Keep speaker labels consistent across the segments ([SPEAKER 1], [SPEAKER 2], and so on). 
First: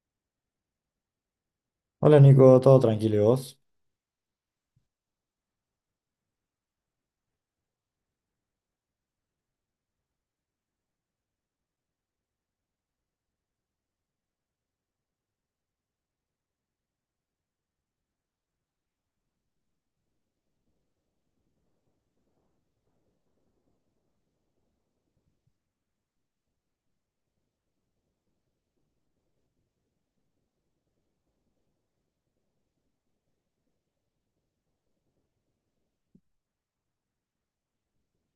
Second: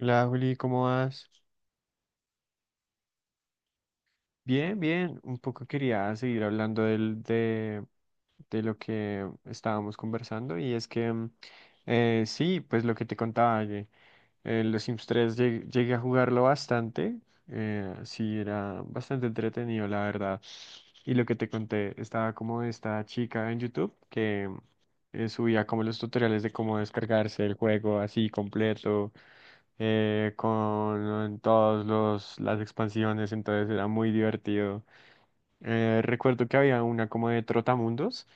[SPEAKER 1] Hola Juli, ¿cómo vas?
[SPEAKER 2] Hola Nico, todo tranquilo, ¿y vos?
[SPEAKER 1] Bien, bien. Un poco quería seguir hablando de lo que estábamos conversando y es que sí, pues lo que te contaba, que los Sims 3 llegué a jugarlo bastante. Sí, era bastante entretenido, la verdad. Y lo que te conté, estaba como esta chica en YouTube que subía como los tutoriales de cómo descargarse el juego así completo, con todos las expansiones, entonces era muy divertido. Recuerdo que había una como de Trotamundos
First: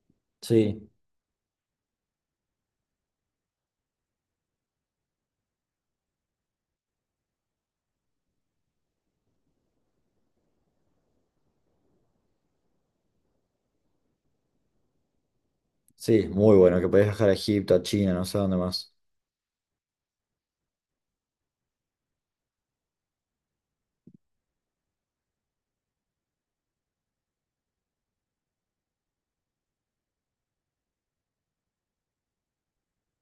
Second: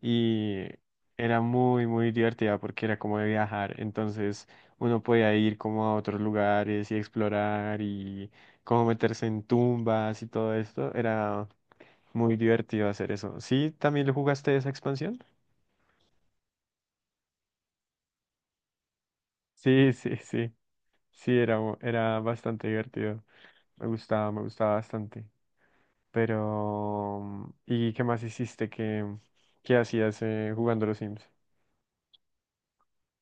[SPEAKER 1] y
[SPEAKER 2] Sí,
[SPEAKER 1] era muy, muy divertida porque era como de viajar, entonces uno podía ir como a otros lugares y explorar y como meterse en tumbas y todo esto, era muy divertido hacer eso. ¿Sí? ¿También lo jugaste esa expansión?
[SPEAKER 2] sí, muy bueno, que podés viajar a Egipto, a China, no sé dónde más.
[SPEAKER 1] Sí, sí, sí, sí, era, era bastante divertido, me gustaba bastante. Pero, ¿y qué más hiciste? ¿Qué hacías, jugando los Sims?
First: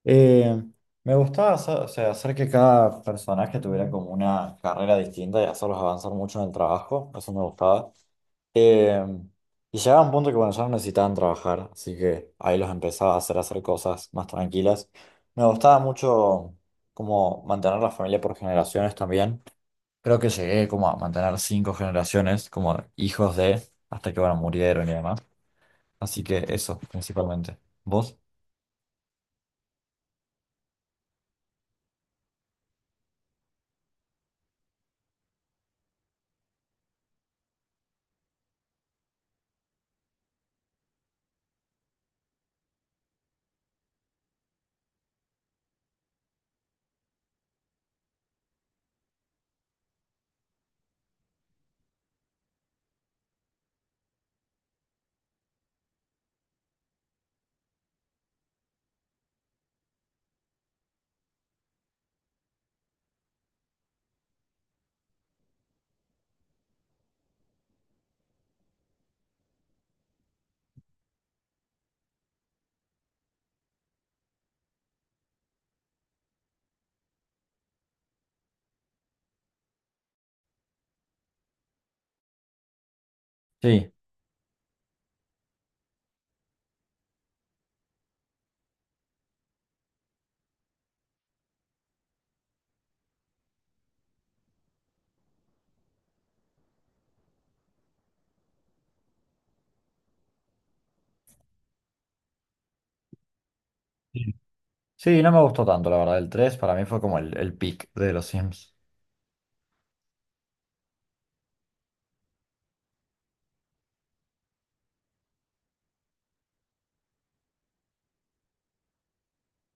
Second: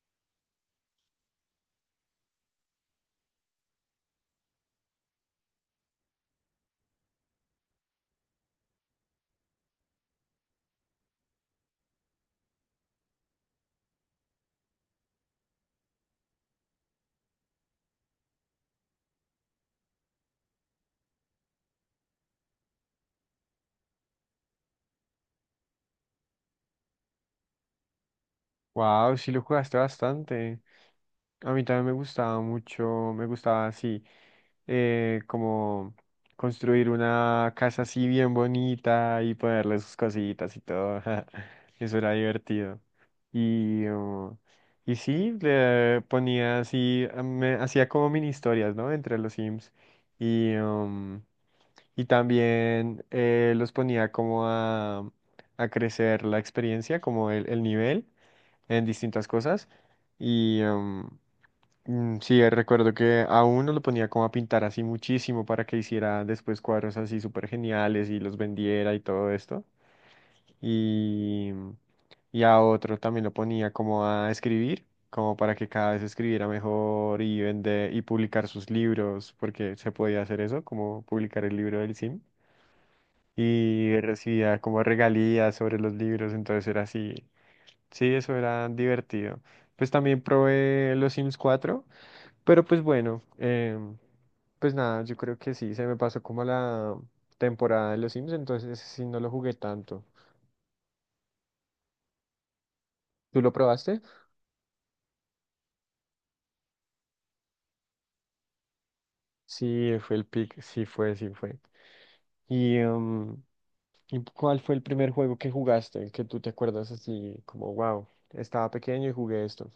[SPEAKER 2] Eh, Me gustaba hacer, o sea, hacer que cada personaje tuviera como una carrera distinta y hacerlos avanzar mucho en el trabajo, eso me gustaba. Eh, y llegaba un punto que bueno, ya no necesitaban trabajar, así que ahí los empezaba a hacer cosas más tranquilas. Me gustaba mucho como mantener la familia por generaciones también. Creo que llegué como a mantener cinco generaciones, como hijos de, hasta que bueno, murieron y demás. Así que eso, principalmente. ¿Vos?
[SPEAKER 1] Wow, sí lo jugaste bastante. A mí también me gustaba mucho, me gustaba así. Como construir una casa así bien bonita y ponerle sus cositas y todo. Eso era divertido. Y, uh, y sí, le ponía así, ah, me hacía como mini historias, ¿no? Entre los Sims. Y, um, y también los ponía como a crecer la experiencia, como el nivel en distintas cosas. Y, um, Sí, recuerdo que a uno lo ponía como a pintar así muchísimo para que hiciera después cuadros así súper geniales y los vendiera y todo esto. Y, y a otro también lo ponía como a escribir, como para que cada vez escribiera mejor y vender y publicar sus libros, porque se podía hacer eso, como publicar el libro del Sim
[SPEAKER 2] Sí.
[SPEAKER 1] y recibía como regalías sobre los libros, entonces era así, sí, eso era divertido. Pues también probé los Sims cuatro, pero pues bueno, pues nada, yo creo que sí, se me pasó como la temporada de los Sims, entonces sí no lo jugué tanto. ¿Tú lo probaste?
[SPEAKER 2] Sí, sí, no me gustó tanto, la verdad. El 3 para mí fue como el peak de los Sims.
[SPEAKER 1] Sí, fue el pick, sí fue, sí fue. ¿Y, y cuál fue el primer juego que jugaste, que tú te acuerdas así como, wow, estaba pequeño y jugué esto?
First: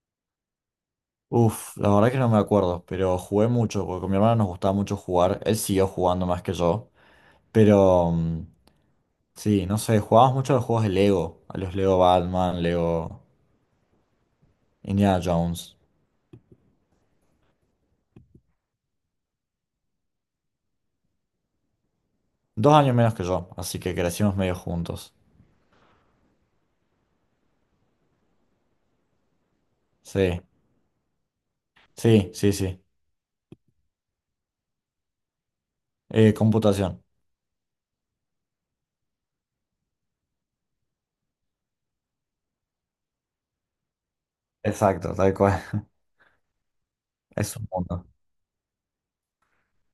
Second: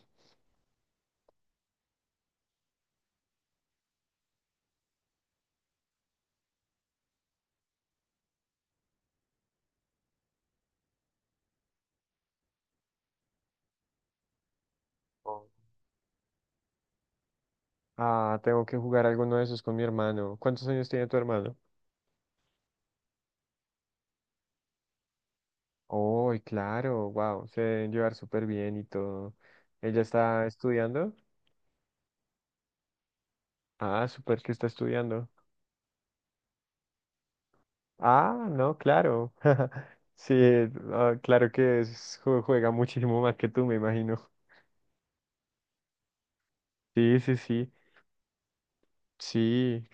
[SPEAKER 2] Uf, la verdad que no me acuerdo, pero jugué mucho, porque con mi hermano nos gustaba mucho jugar. Él siguió jugando más que yo. Pero sí, no sé, jugábamos mucho a los juegos de Lego, a los Lego Batman, Lego Indiana Jones.
[SPEAKER 1] Ah, tengo que jugar alguno de esos con mi hermano. ¿Cuántos años tiene tu hermano?
[SPEAKER 2] 2 años menos que yo, así que crecimos medio juntos.
[SPEAKER 1] Oh, claro, wow, se deben llevar súper bien y todo. ¿Ella
[SPEAKER 2] Sí.
[SPEAKER 1] está estudiando?
[SPEAKER 2] Sí, sí, sí.
[SPEAKER 1] Ah, súper que está estudiando.
[SPEAKER 2] Computación.
[SPEAKER 1] Ah, no, claro. Sí, ah, claro que juega muchísimo más que tú, me imagino.
[SPEAKER 2] Exacto, tal cual.
[SPEAKER 1] Sí, sí,
[SPEAKER 2] Es un
[SPEAKER 1] sí.
[SPEAKER 2] mundo.
[SPEAKER 1] Sí,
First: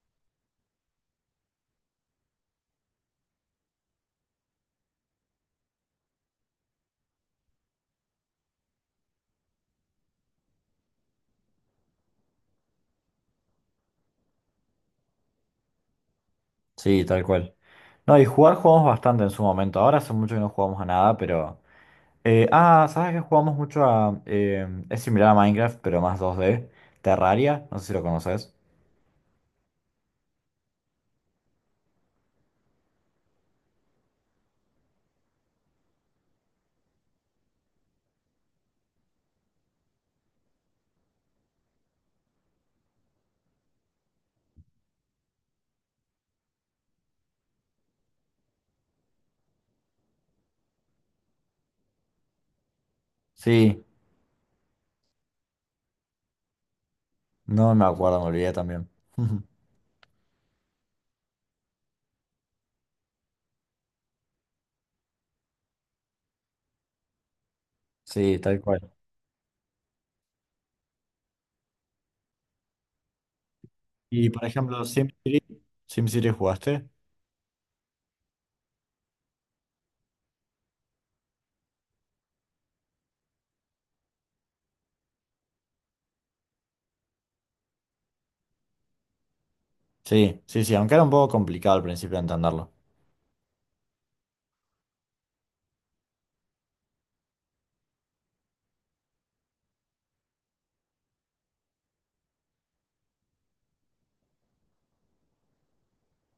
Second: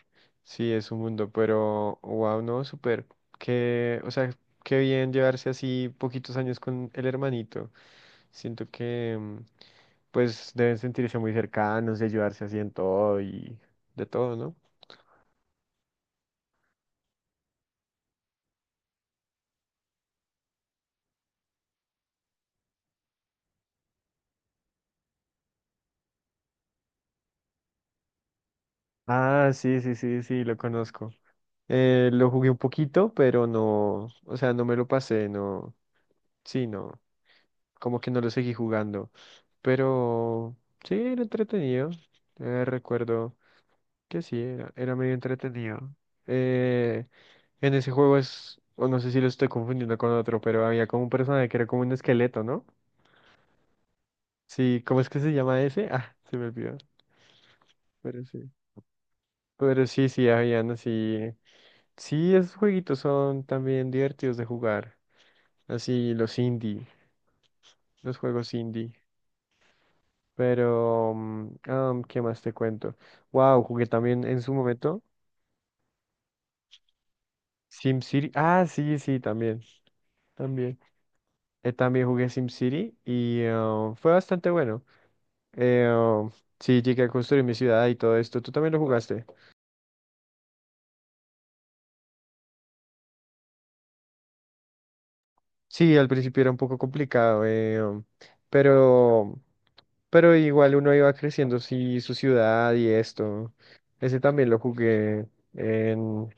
[SPEAKER 1] sí, es un mundo, pero wow, no, súper. Que, o sea, qué bien llevarse así poquitos años con el hermanito. Siento que, mm, pues, deben sentirse muy cercanos y ayudarse así en todo y de todo, ¿no?
[SPEAKER 2] Sí, tal cual. No, y jugar jugamos bastante en su momento. Ahora hace mucho que no jugamos a nada, pero. ¿ ¿sabes que jugamos mucho a. Es similar a Minecraft, pero más 2D Terraria, no sé si lo conoces.
[SPEAKER 1] Ah, sí, sí, sí, sí, lo conozco. Lo jugué un poquito, pero no, o sea, no me lo pasé, no, sí, no, como que no lo seguí jugando, pero sí, era entretenido. Recuerdo. Que sí, era, era medio entretenido. Eh, en ese juego es, o no sé si lo estoy confundiendo con otro, pero había como un personaje que era como un esqueleto, ¿no?
[SPEAKER 2] Sí,
[SPEAKER 1] Sí, ¿cómo es que se llama ese? Ah, se me olvidó.
[SPEAKER 2] no me acuerdo,
[SPEAKER 1] Pero
[SPEAKER 2] me
[SPEAKER 1] sí.
[SPEAKER 2] olvidé también.
[SPEAKER 1] Pero sí, sí, habían así. Sí, esos jueguitos son también divertidos de jugar. Así, los indie, los
[SPEAKER 2] Sí,
[SPEAKER 1] juegos
[SPEAKER 2] tal cual.
[SPEAKER 1] indie. Pero, ¿qué más te cuento? Wow, jugué también
[SPEAKER 2] Y
[SPEAKER 1] en
[SPEAKER 2] por
[SPEAKER 1] su
[SPEAKER 2] ejemplo,
[SPEAKER 1] momento.
[SPEAKER 2] SimCity. ¿SimCity jugaste?
[SPEAKER 1] SimCity. Ah, sí, sí, también. También. También jugué SimCity y, fue bastante bueno. Eh, um, sí, llegué a construir mi ciudad y todo esto. ¿Tú también lo jugaste?
[SPEAKER 2] Sí, sí, sí, aunque era un poco complicado al principio entenderlo.
[SPEAKER 1] Sí, al principio era un poco complicado, pero, pero igual uno iba creciendo, sí, su ciudad y esto. Ese también lo jugué en,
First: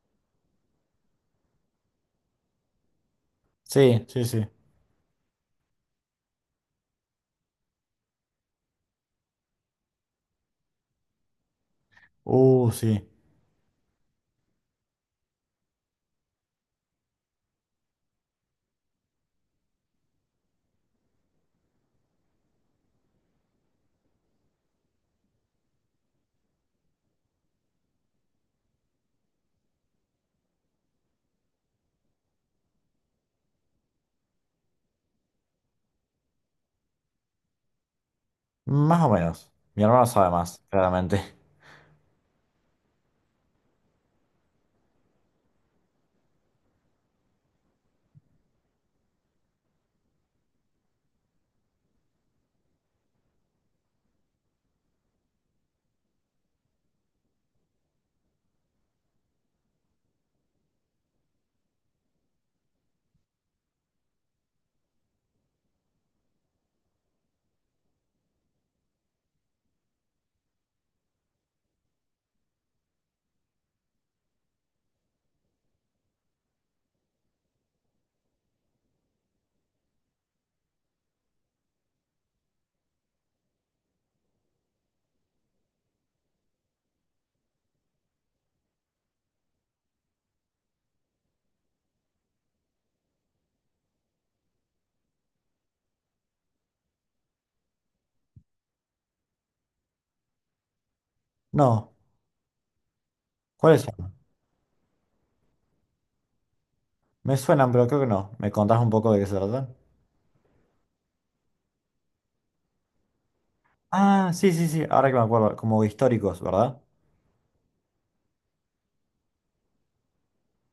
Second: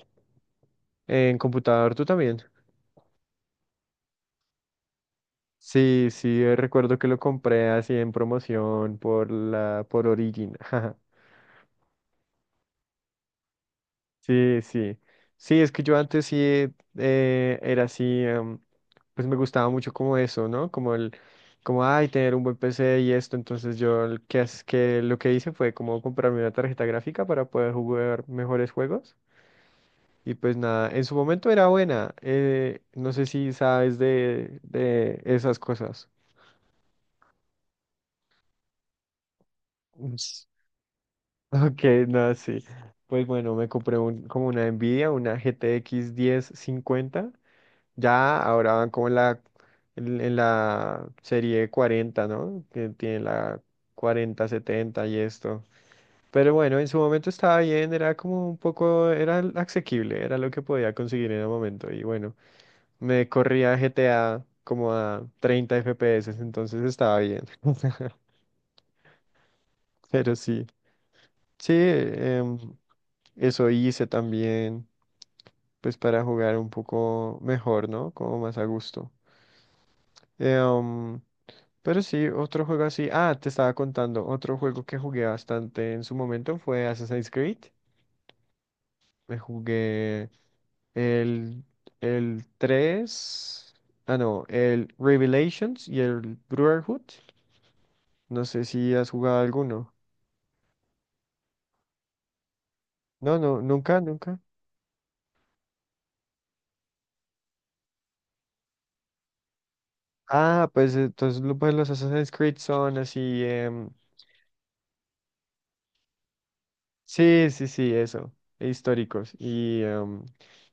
[SPEAKER 1] en computador, ¿tú también?
[SPEAKER 2] Sí, sí, sí.
[SPEAKER 1] Sí, sí, recuerdo que lo compré así en promoción por la, por Origin.
[SPEAKER 2] Sí.
[SPEAKER 1] Sí, sí. Sí, es que yo antes sí, era así, pues me gustaba mucho como eso, ¿no? Como, ay, tener un buen PC y esto. Entonces yo el que, que lo que hice fue como comprarme una tarjeta gráfica para poder jugar mejores juegos. Y pues nada, en su momento era buena. No sé si sabes de esas cosas.
[SPEAKER 2] Más o menos. Mi hermano sabe
[SPEAKER 1] Ups.
[SPEAKER 2] más, claramente.
[SPEAKER 1] Ok, no, sí. Pues bueno, me compré un, como una Nvidia, una GTX 1050. Ya ahora van como en la, en la serie cuarenta, ¿no? Que tiene la 4070 y esto. Pero bueno, en su momento estaba bien, era como un poco, era asequible, era lo que podía conseguir en el momento. Y bueno, me corría GTA como a 30 FPS, entonces estaba bien. Pero sí, sí, eso hice también, pues para jugar un poco mejor, ¿no? Como más a gusto. Em, Pero sí, otro juego así. Ah, te estaba contando. Otro juego que jugué bastante en su momento fue Assassin's Creed. Me jugué el, el 3. Ah, no, el Revelations y el Brotherhood. No sé si has jugado alguno.
[SPEAKER 2] No.
[SPEAKER 1] No, no,
[SPEAKER 2] ¿Cuáles
[SPEAKER 1] nunca,
[SPEAKER 2] son?
[SPEAKER 1] nunca.
[SPEAKER 2] Me suenan, pero creo que no. ¿Me contás un poco de qué se tratan?
[SPEAKER 1] Ah, pues entonces pues, los Assassin's Creed son así.
[SPEAKER 2] Ah, sí, sí, sí. Ahora que me acuerdo. Como históricos, ¿verdad?
[SPEAKER 1] Sí, sí, sí, eso, e históricos. Y,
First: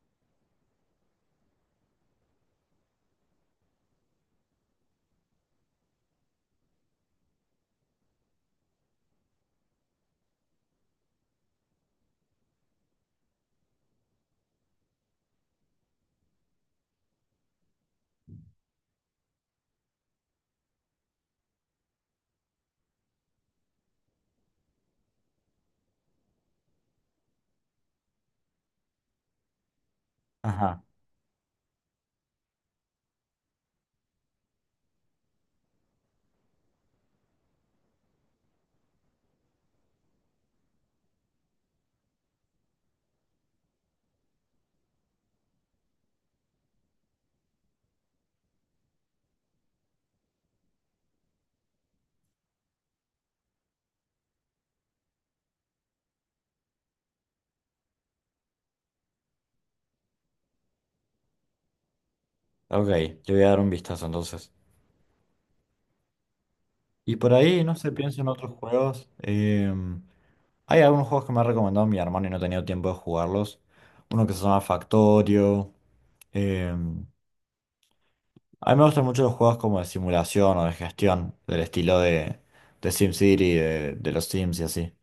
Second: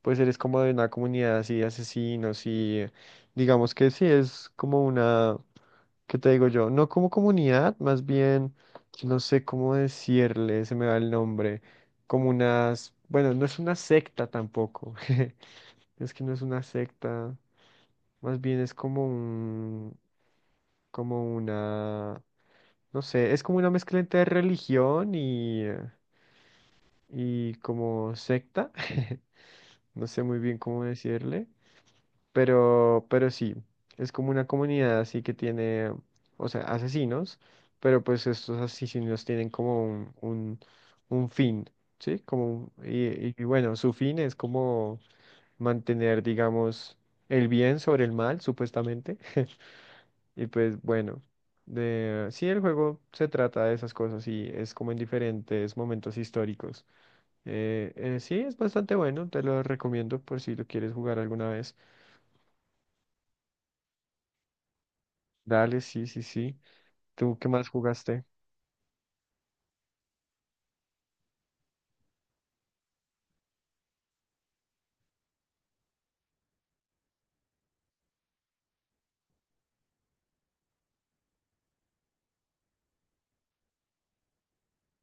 [SPEAKER 1] pues eres como de una comunidad así de asesinos y, digamos que sí, es como una, ¿qué te digo yo? No como comunidad, más bien, no sé cómo decirle, se me va el nombre, como unas, bueno, no es una secta tampoco, es que no es una secta, más bien es como un, como una, no sé, es como una mezcla entre religión y como secta. No sé muy bien cómo
[SPEAKER 2] Ajá.
[SPEAKER 1] decirle, pero sí, es como una comunidad así que tiene, o sea, asesinos, pero pues estos asesinos tienen como un fin, ¿sí? Como, y bueno, su fin es como mantener, digamos, el bien sobre el mal, supuestamente, y pues bueno. De, sí, el juego se trata de esas cosas y es como en diferentes momentos históricos. Sí, es bastante bueno, te lo recomiendo por si lo quieres jugar alguna vez.
[SPEAKER 2] Ok, yo voy a dar un vistazo entonces.
[SPEAKER 1] Dale, sí, sí, sí.
[SPEAKER 2] Y por
[SPEAKER 1] ¿Tú qué
[SPEAKER 2] ahí,
[SPEAKER 1] más
[SPEAKER 2] no sé, pienso
[SPEAKER 1] jugaste?
[SPEAKER 2] en otros juegos. Hay algunos juegos que me ha recomendado mi hermano y no he tenido tiempo de jugarlos. Uno que se llama Factorio. Em, a mí me gustan mucho los juegos como de simulación o de gestión, del estilo de SimCity, de los Sims y así.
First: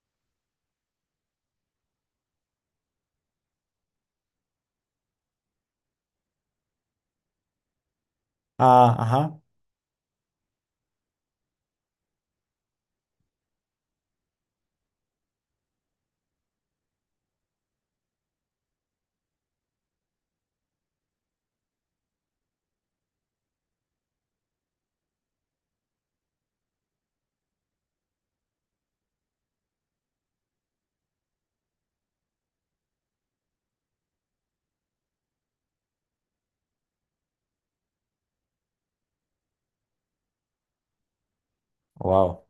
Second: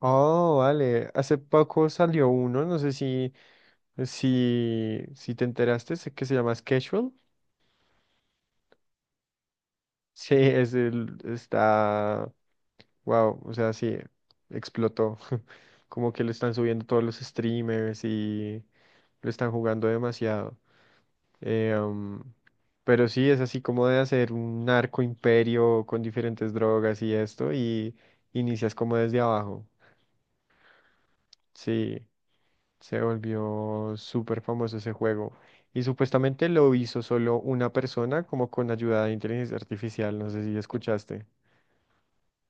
[SPEAKER 1] Oh, vale. Hace poco salió uno, no sé si te enteraste, sé que se llama Schedule.
[SPEAKER 2] Ah, ajá.
[SPEAKER 1] Sí, es el, está, wow, o sea, sí, explotó. Como que lo están subiendo todos los streamers y lo están jugando demasiado. Eh, am, pero sí, es así como de hacer un narco imperio con diferentes drogas y esto, y inicias como desde abajo. Sí, se volvió súper famoso ese juego. Y supuestamente lo hizo solo una persona, como con ayuda de inteligencia artificial, no sé si escuchaste.
[SPEAKER 2] Wow.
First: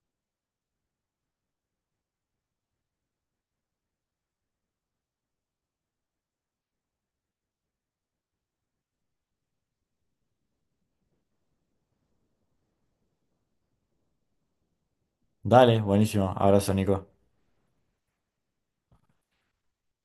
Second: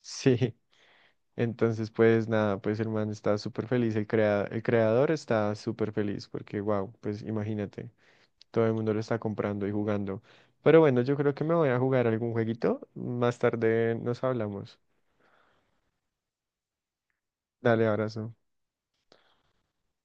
[SPEAKER 1] Sí, entonces, pues nada, pues el man está súper feliz, el creador está súper feliz porque, wow, pues imagínate, todo el mundo lo está comprando y jugando. Pero bueno, yo creo que me voy a jugar algún jueguito. Más tarde nos hablamos.
[SPEAKER 2] Dale, buenísimo. Abrazo, Nico.
[SPEAKER 1] Dale, abrazo.